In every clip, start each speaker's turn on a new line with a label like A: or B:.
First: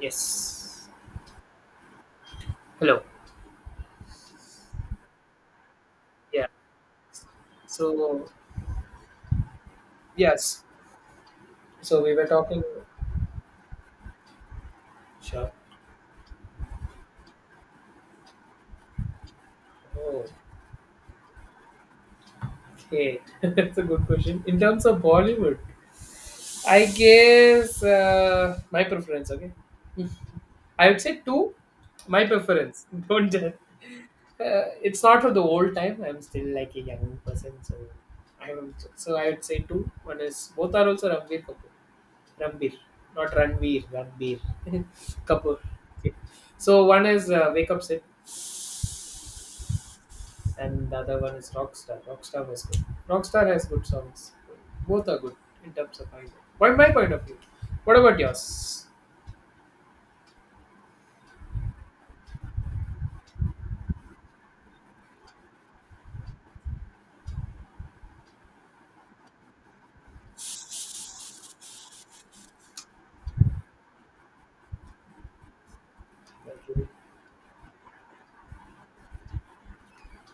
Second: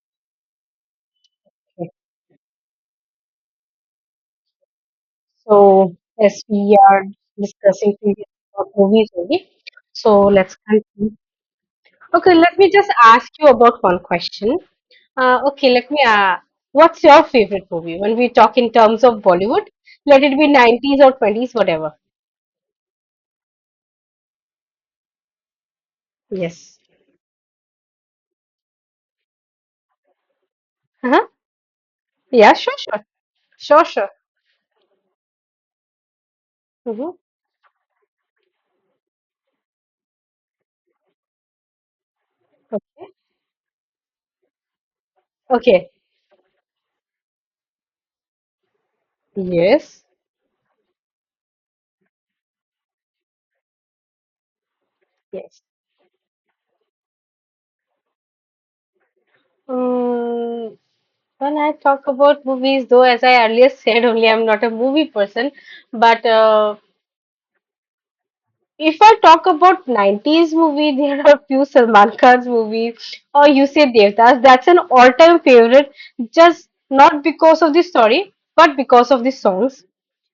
A: Yes.
B: Okay.
A: Hello.
B: So, as
A: Yeah.
B: we are discussing
A: So
B: previous about movies only, so let's
A: yes.
B: continue.
A: So we were
B: Okay, let
A: talking.
B: me just ask you about one question. Uh,
A: Sure.
B: okay, let me. What's your favorite movie? When we talk in terms of Bollywood, let
A: Oh,
B: it be 90s or 20s, whatever.
A: okay. That's a good question. In terms of Bollywood,
B: Yes.
A: I guess my preference. Okay. I would say
B: Uh-huh.
A: two. My
B: Yeah, sure,
A: preference.
B: sure.
A: Don't judge.
B: Sure, sure.
A: It's not for the old time. I'm still like a
B: Mm-hmm.
A: young person, so I would say two. One is both are also Ranbir Kapoor. Ranbir, not Ranveer. Ranbir Kapoor.
B: Okay.
A: Okay. So one is Wake Up Sid,
B: Yes.
A: and the other one is Rockstar. Rockstar was good. Rockstar has good songs. Both are good
B: Yes.
A: in terms of either. What my point of view? What about yours?
B: Um, when I talk about movies, though, as I earlier said, only I'm not a movie person, but if I talk about 90s movie, there are a few Salman Khan's movies. Or you say Devdas. That's an all-time favorite, just not because of the story, but because of the songs.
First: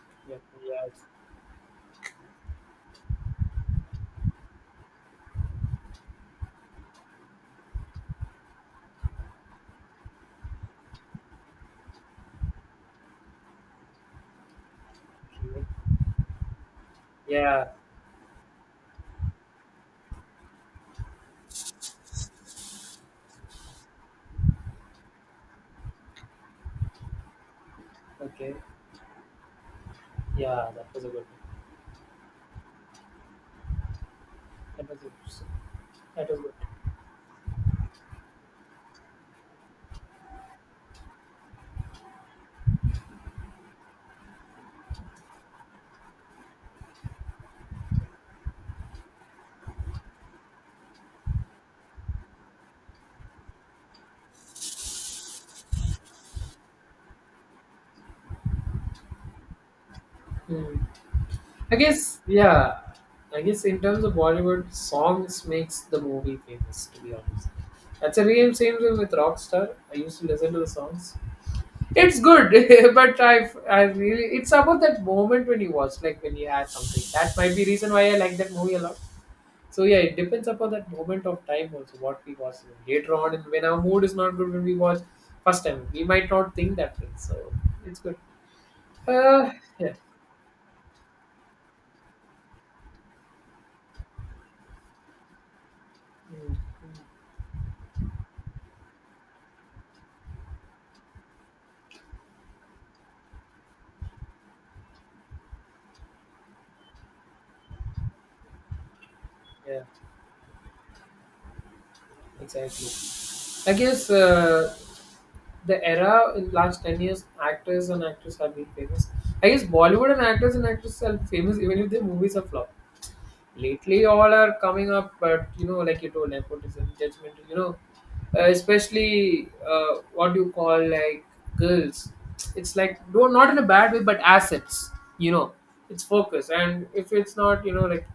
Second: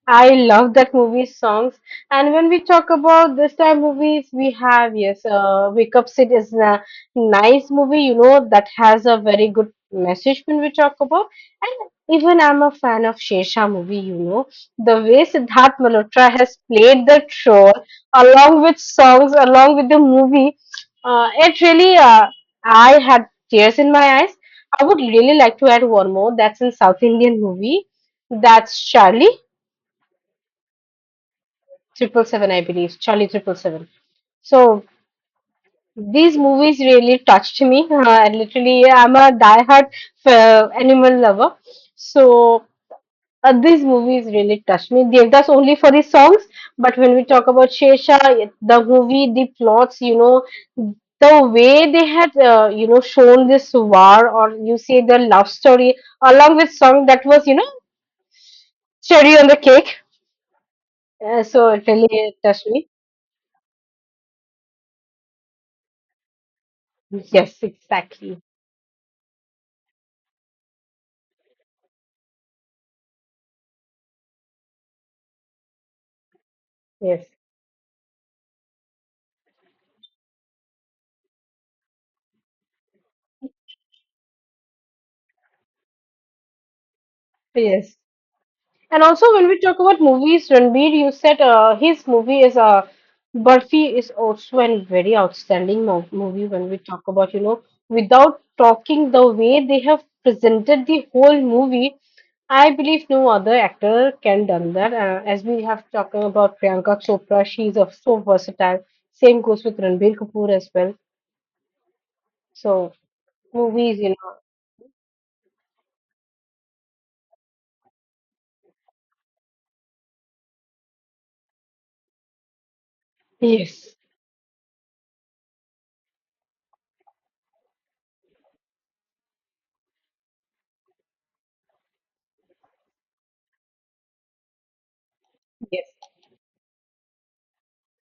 B: I
A: Yeah.
B: love that movie's songs. And when we talk about this time movies, we have, yes, Wake Up Sid is a nice movie. You know that has a very good message when we talk about. And even I'm a fan of Shesha movie. You know the way Siddharth Malhotra has played that
A: Yeah.
B: along with songs, along with the movie, it really, I had tears in my eyes. I would really like to add one more. That's in South Indian movie.
A: Okay.
B: That's Charlie
A: Yeah, that was a good one.
B: Triple Seven, I believe. Charlie Triple Seven. So
A: That was a, that
B: these
A: was good.
B: movies really touched me. And literally, I'm a diehard animal lover. So, these movies really touched me. Devdas only for the songs, but when we talk about Shesha, the movie, the plots, the way they had, shown this war or you say the love story along with song that was cherry on the cake.
A: Hmm.
B: So
A: I
B: it
A: guess,
B: really touched
A: yeah.
B: me.
A: I guess in terms of Bollywood, songs makes the movie famous. To be honest,
B: Yes,
A: that's a
B: exactly.
A: real same thing with Rockstar. I used to listen to the songs. It's good, but I really it's about that moment when you watch, like when you had something.
B: Yes,
A: That might be reason why I like that movie a lot. So yeah, it depends upon that moment of time also what we watch. Later on, and when our mood is not good, when we watch first time, we might not think that way. So
B: yes.
A: it's good.
B: And also, when
A: Uh,
B: we talk
A: Yeah.
B: about movies, Ranbir, you said his movie is Barfi is also a very outstanding mo movie.
A: Mm,
B: When we talk about, without talking the way they have presented the whole movie, I believe no other actor can done that. As we have talking about Priyanka Chopra, she is so versatile. Same goes with
A: yeah,
B: Ranbir Kapoor as well.
A: exactly.
B: So
A: I
B: movies,
A: guess the era in last 10 years, actors and actresses have been famous. I guess Bollywood and actors and actresses are famous even if their movies are flop.
B: yes,
A: Lately all are coming up, but you know, like you told, nepotism judgment, you know, especially what do you call, like, girls, it's like, do not in a bad way, but assets, you know,
B: yes,
A: it's focus, and if it's not, you know, like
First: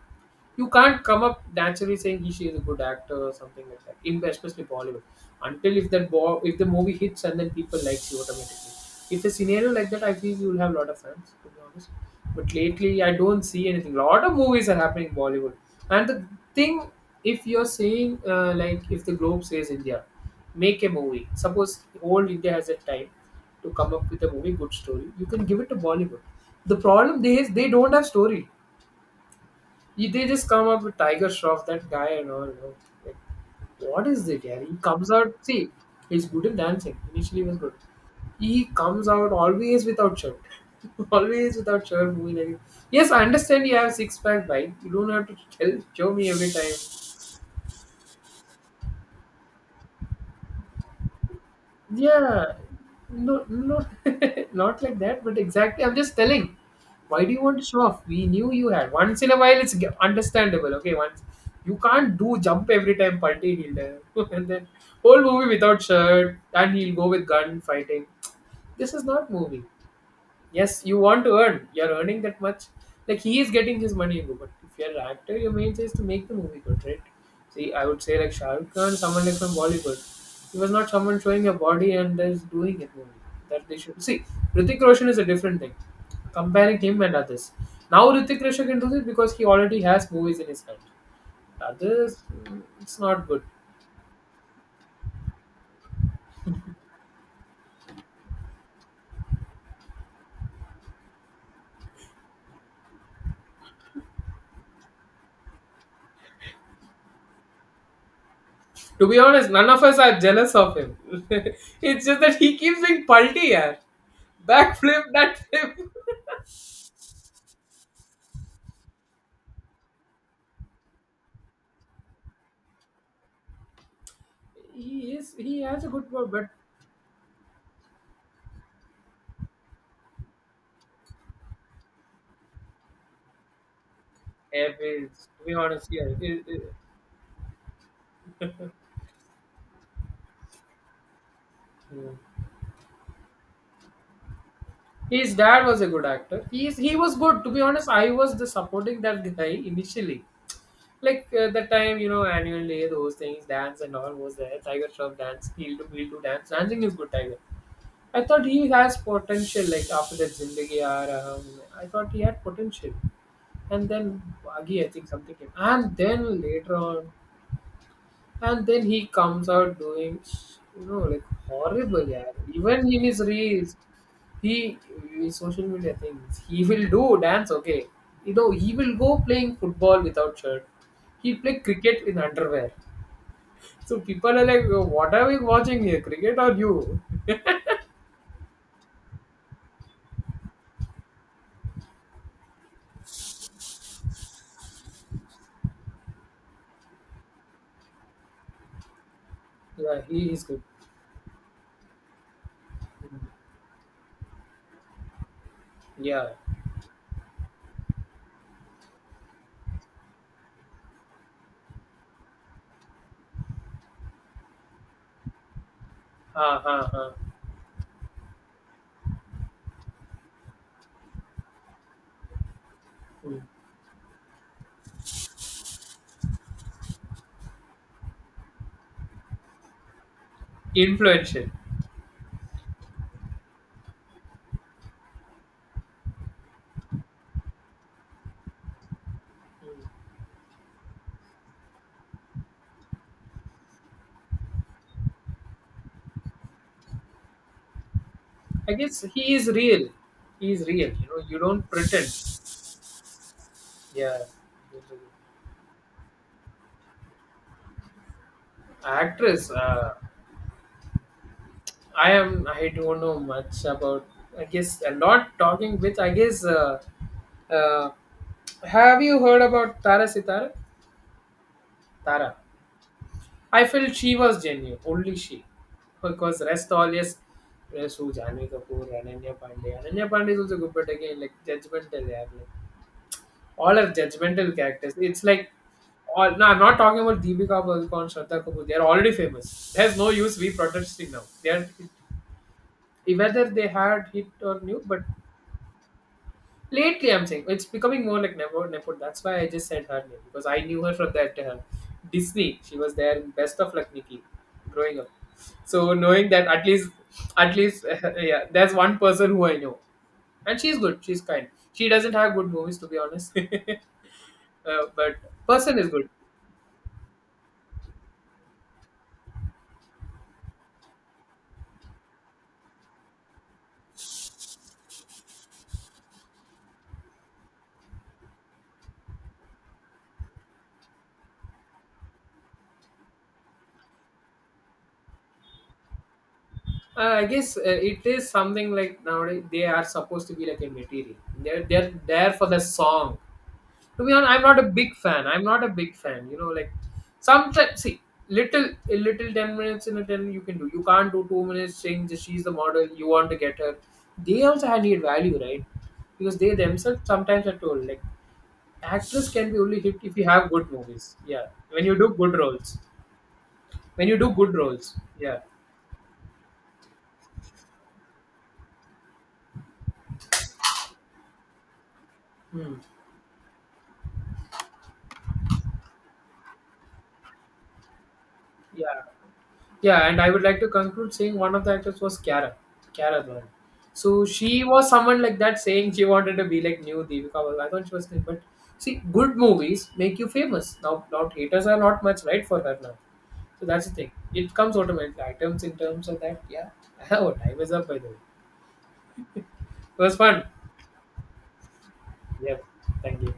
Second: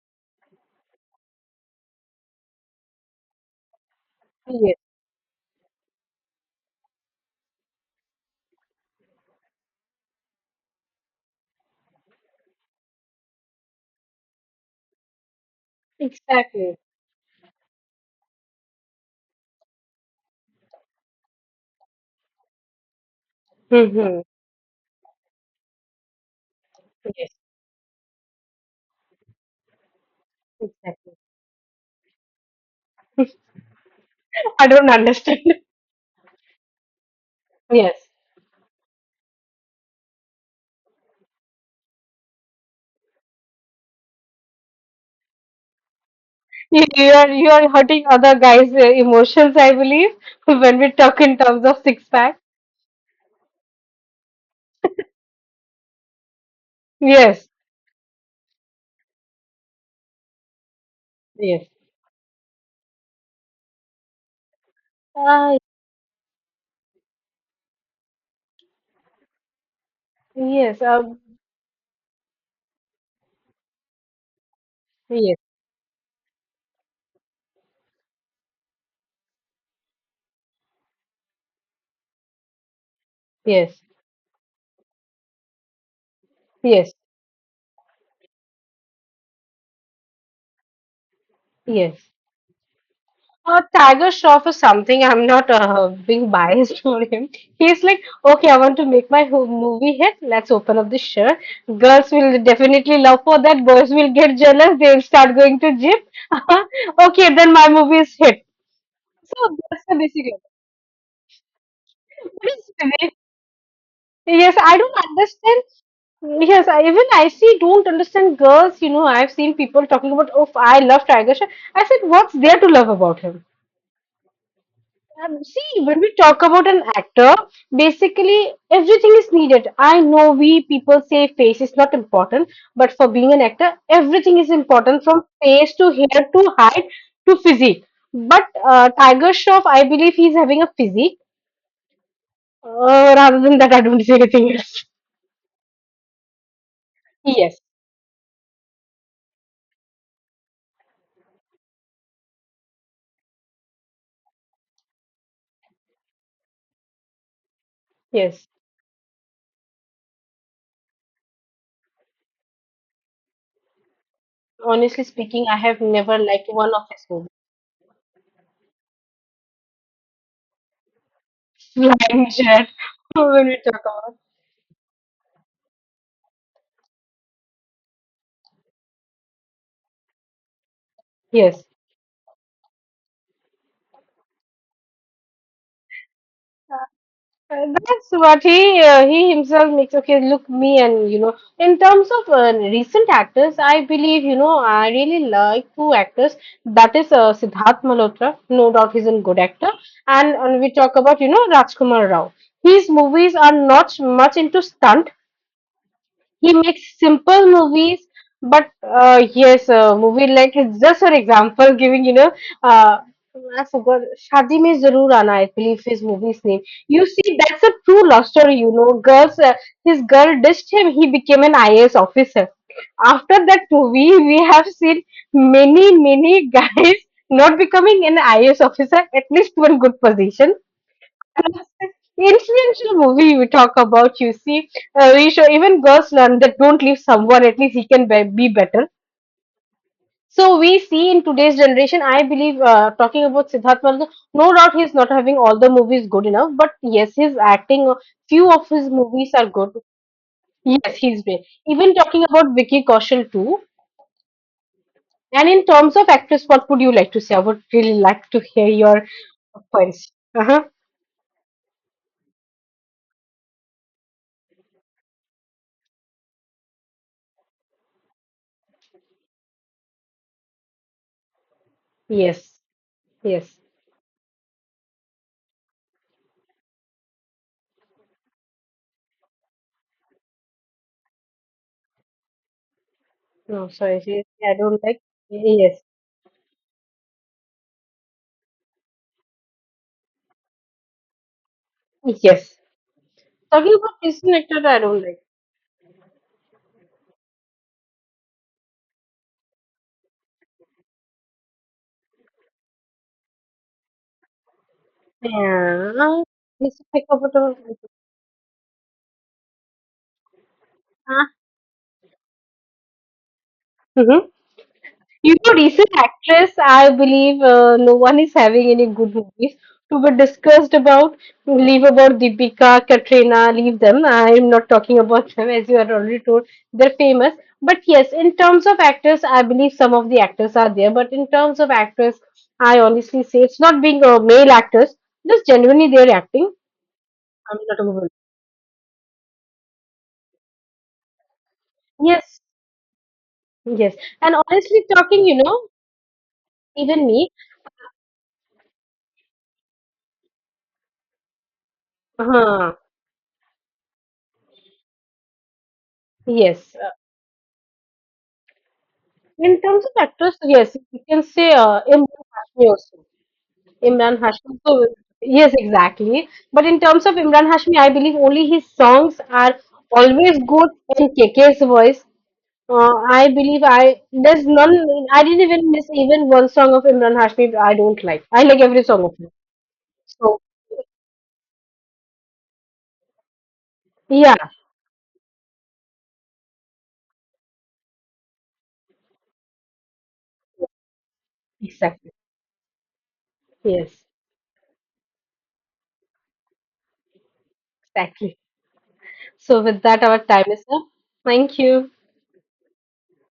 A: you can't come up naturally saying he she is a good actor or something like that. In especially
B: yes,
A: Bollywood, until if if the movie hits and then people likes you automatically. If a scenario like that, I feel you will have a lot of fans. To be honest, but lately I don't see anything. A lot of movies are happening in Bollywood, and the
B: exactly.
A: thing if you're saying like if the globe says India, make a movie. Suppose whole India has a time to come up
B: Hmm.
A: with a movie good story. You can give it to Bollywood. The problem
B: Yes,
A: there is they don't have story. They just come up with
B: exactly.
A: Tiger Shroff, that guy and all. You know, like, what is it? Yeah,
B: I
A: he
B: don't
A: comes out.
B: understand.
A: See, he's good in dancing. Initially, he was good.
B: Yes.
A: He comes out always without shirt. Always without shirt, moving like. Yes, I understand you have six pack, right? You don't have to tell show me every time.
B: You are hurting other guys' emotions, I believe, when we talk in terms of six pack.
A: Yeah, no, no, not like that, but exactly. I'm just telling. Why do you
B: Yes.
A: want to show off? We knew you had. Once in a while, it's understandable. Okay, once
B: Yes.
A: you can't do jump every time Palti he'll do. And then whole movie
B: Ah,
A: without shirt, and he'll go with gun fighting. This is not movie.
B: yes.
A: Yes, you want to earn. You're earning that much. Like he is getting his money, bro, but if you're an
B: Yes.
A: actor, your main thing is to make the movie good, right? See, I would say like Shah Rukh Khan, someone like from Bollywood. He was not someone showing a body and is doing it movie. That they
B: Yes.
A: should see. Hrithik Roshan is a different thing. Comparing
B: Yes,
A: him and others. Now Hrithik Roshan can do this because he already has movies in his hand.
B: yes.
A: Others, mm, it's not good.
B: Tiger Shroff is something I'm not being biased for him. He's like, okay, I want to make my movie hit. Let's open up the shirt. Girls will definitely love for that. Boys will get jealous. They'll start going to gym. Okay, then my movie is hit.
A: To be honest,
B: So
A: none of
B: that's the
A: us are
B: basic.
A: jealous of him. It's just that
B: What
A: he
B: is
A: keeps doing
B: it?
A: palti, yeah.
B: Yes, I don't
A: Backflip, that
B: understand.
A: flip.
B: Yes, even I see, don't understand girls. You know, I've seen people talking about, oh, I love Tiger Shroff. I said, what's there to love about him? Um,
A: He
B: see,
A: has a
B: when
A: good
B: we
A: work,
B: talk
A: but
B: about an actor, basically everything is needed. I know we people say face is not important, but for being an actor, everything is important
A: every
B: from
A: to be
B: face
A: honest,
B: to
A: yeah,
B: hair to height to physique. But Tiger Shroff, I believe he's having a physique.
A: yeah.
B: Rather than that, I don't see anything else.
A: His dad was a good actor. He was good. To
B: Yes.
A: be honest, I was the supporting that guy initially. Like that time, you know, annual day, those things, dance and all was there. Tiger Shroff dance, he'll do dance. Dancing is good, Tiger. I thought
B: Yes,
A: he has potential. Like after that Zindagi Yaar, I thought he had potential, and then Wagi, I
B: honestly
A: think something
B: speaking,
A: came,
B: I have
A: and
B: never
A: then
B: liked one
A: later
B: of his
A: on,
B: movies.
A: and then he comes out doing, you know, like horrible. Yeah,
B: Flying Jet,
A: even in his
B: when we
A: reels,
B: talk about,
A: he his social media things he will do dance. Okay, you know he will go playing football without shirt. He play
B: yes.
A: cricket in underwear. So people are like, what are we watching here, cricket or you?
B: That's what he he himself makes. Okay, look me and in terms of recent actors, I believe I really like two actors. That is Siddharth Malhotra, no doubt he's a good actor,
A: Yeah, he
B: and,
A: is
B: and
A: good.
B: we talk about Rajkumar Rao. His
A: Hmm.
B: movies are not much into stunt.
A: Yeah.
B: He makes simple movies, but yes, a movie like it's just for example, giving uh, I forgot Shadi Mein Zaroor Aana, I believe his movie's
A: Ha
B: name.
A: ha ha.
B: You see, that's a true love story. Girls, his girl ditched him, he became an IAS officer. After
A: Hmm.
B: that movie, we have seen many, many guys not becoming an IAS officer, at least one good position.
A: Influential.
B: Influential movie we talk about, you see, we show even girls learn that don't leave someone, at least he can be better. So we see in today's generation, I believe, talking about Siddharth Malhotra, no doubt he's not having all the movies good enough, but yes, his acting, few of
A: I
B: his
A: guess
B: movies
A: he
B: are
A: is
B: good.
A: real. He is real.
B: Yes,
A: You
B: he's
A: know, you
B: great,
A: don't
B: even
A: pretend.
B: talking about Vicky Kaushal too.
A: Yeah.
B: And in terms of actress, what would you like to say? I would really like to hear your
A: Actress.
B: points. Uh-huh.
A: I am. I don't know much about. I guess a lot talking with. I guess. Uh, have you heard about Tara Sitara? Tara.
B: Yes. Yes.
A: I felt she was genuine. Only she. Because rest all yes. Rest who Janvi Kapoor, Ananya Pandey. Ananya Pandey is also good, but again like judgmental. They are like,
B: No,
A: all are
B: sorry, seriously,
A: judgmental
B: I don't
A: characters.
B: like.
A: It's like,
B: Yes,
A: all, no, I'm not talking about Deepika Padukone, Shraddha Kapoor. They are already famous. There's no use we protesting now. They are
B: yes.
A: whether they
B: Talking about
A: had hit
B: prison
A: or
B: actor, I
A: new, but
B: don't like.
A: lately I'm saying it's becoming more like nepo Nepo. That's why I just said her name because I knew her from that Disney. She was there in Best of Luck Nikki growing up.
B: Yeah,
A: So knowing that
B: this is like about.
A: at least, yeah, there's one person who I know, and she's good. She's kind. She doesn't have good movies to be honest.
B: Uh,
A: But
B: You know,
A: person is
B: recent
A: good.
B: actress, I believe no one is having any good movies to be discussed about. Leave about Deepika, Katrina, leave them. I am not talking about them as you are already told. They're famous. But yes, in terms of actors, I believe some of the actors are there. But in terms of actors, I honestly say it's not being male actors, just genuinely they're acting.
A: I guess
B: I'm not a
A: it
B: woman.
A: is something like nowadays they are supposed to be like a material. They're there
B: Yes,
A: for the song.
B: yes.
A: To be honest,
B: And
A: I'm not a
B: honestly
A: big
B: talking,
A: fan. I'm not a big fan. You know, like
B: even me,
A: sometimes see little a little 10 minutes in a ten you can do. You can't do 2 minutes saying that she's the
B: uh,
A: model. You want to get her. They also had need value, right? Because they
B: yes.
A: themselves sometimes are told like actress can be
B: In
A: only
B: terms
A: hit
B: of
A: if you
B: actors,
A: have good
B: yes, you
A: movies.
B: can
A: Yeah,
B: say
A: when you do
B: Imran
A: good
B: Hashmi
A: roles.
B: also.
A: When
B: Imran
A: you do good
B: Hashmi, so
A: roles. Yeah.
B: yes, exactly. But in terms of Imran Hashmi, I believe only his songs are always good in KK's voice.
A: Hmm.
B: I believe, I there's none. I didn't even miss even one song of Imran Hashmi. I don't like. I like every
A: Yeah.
B: song of him.
A: Yeah, and I
B: So
A: would like to conclude saying one of the actors was Kiara, Kiara Advani. So
B: yeah,
A: she was someone like that saying she wanted to be like new Deepika Padukone. I thought she was good, but see, good movies make you famous. Now, not haters are not
B: exactly.
A: much right for her now. So that's the
B: Yes,
A: thing. It comes automatically. Items in terms of that, yeah. Oh, time is up by the way.
B: exactly. So with
A: It
B: that,
A: was
B: our
A: fun.
B: time is up. Thank you.
A: Yeah. Thank you.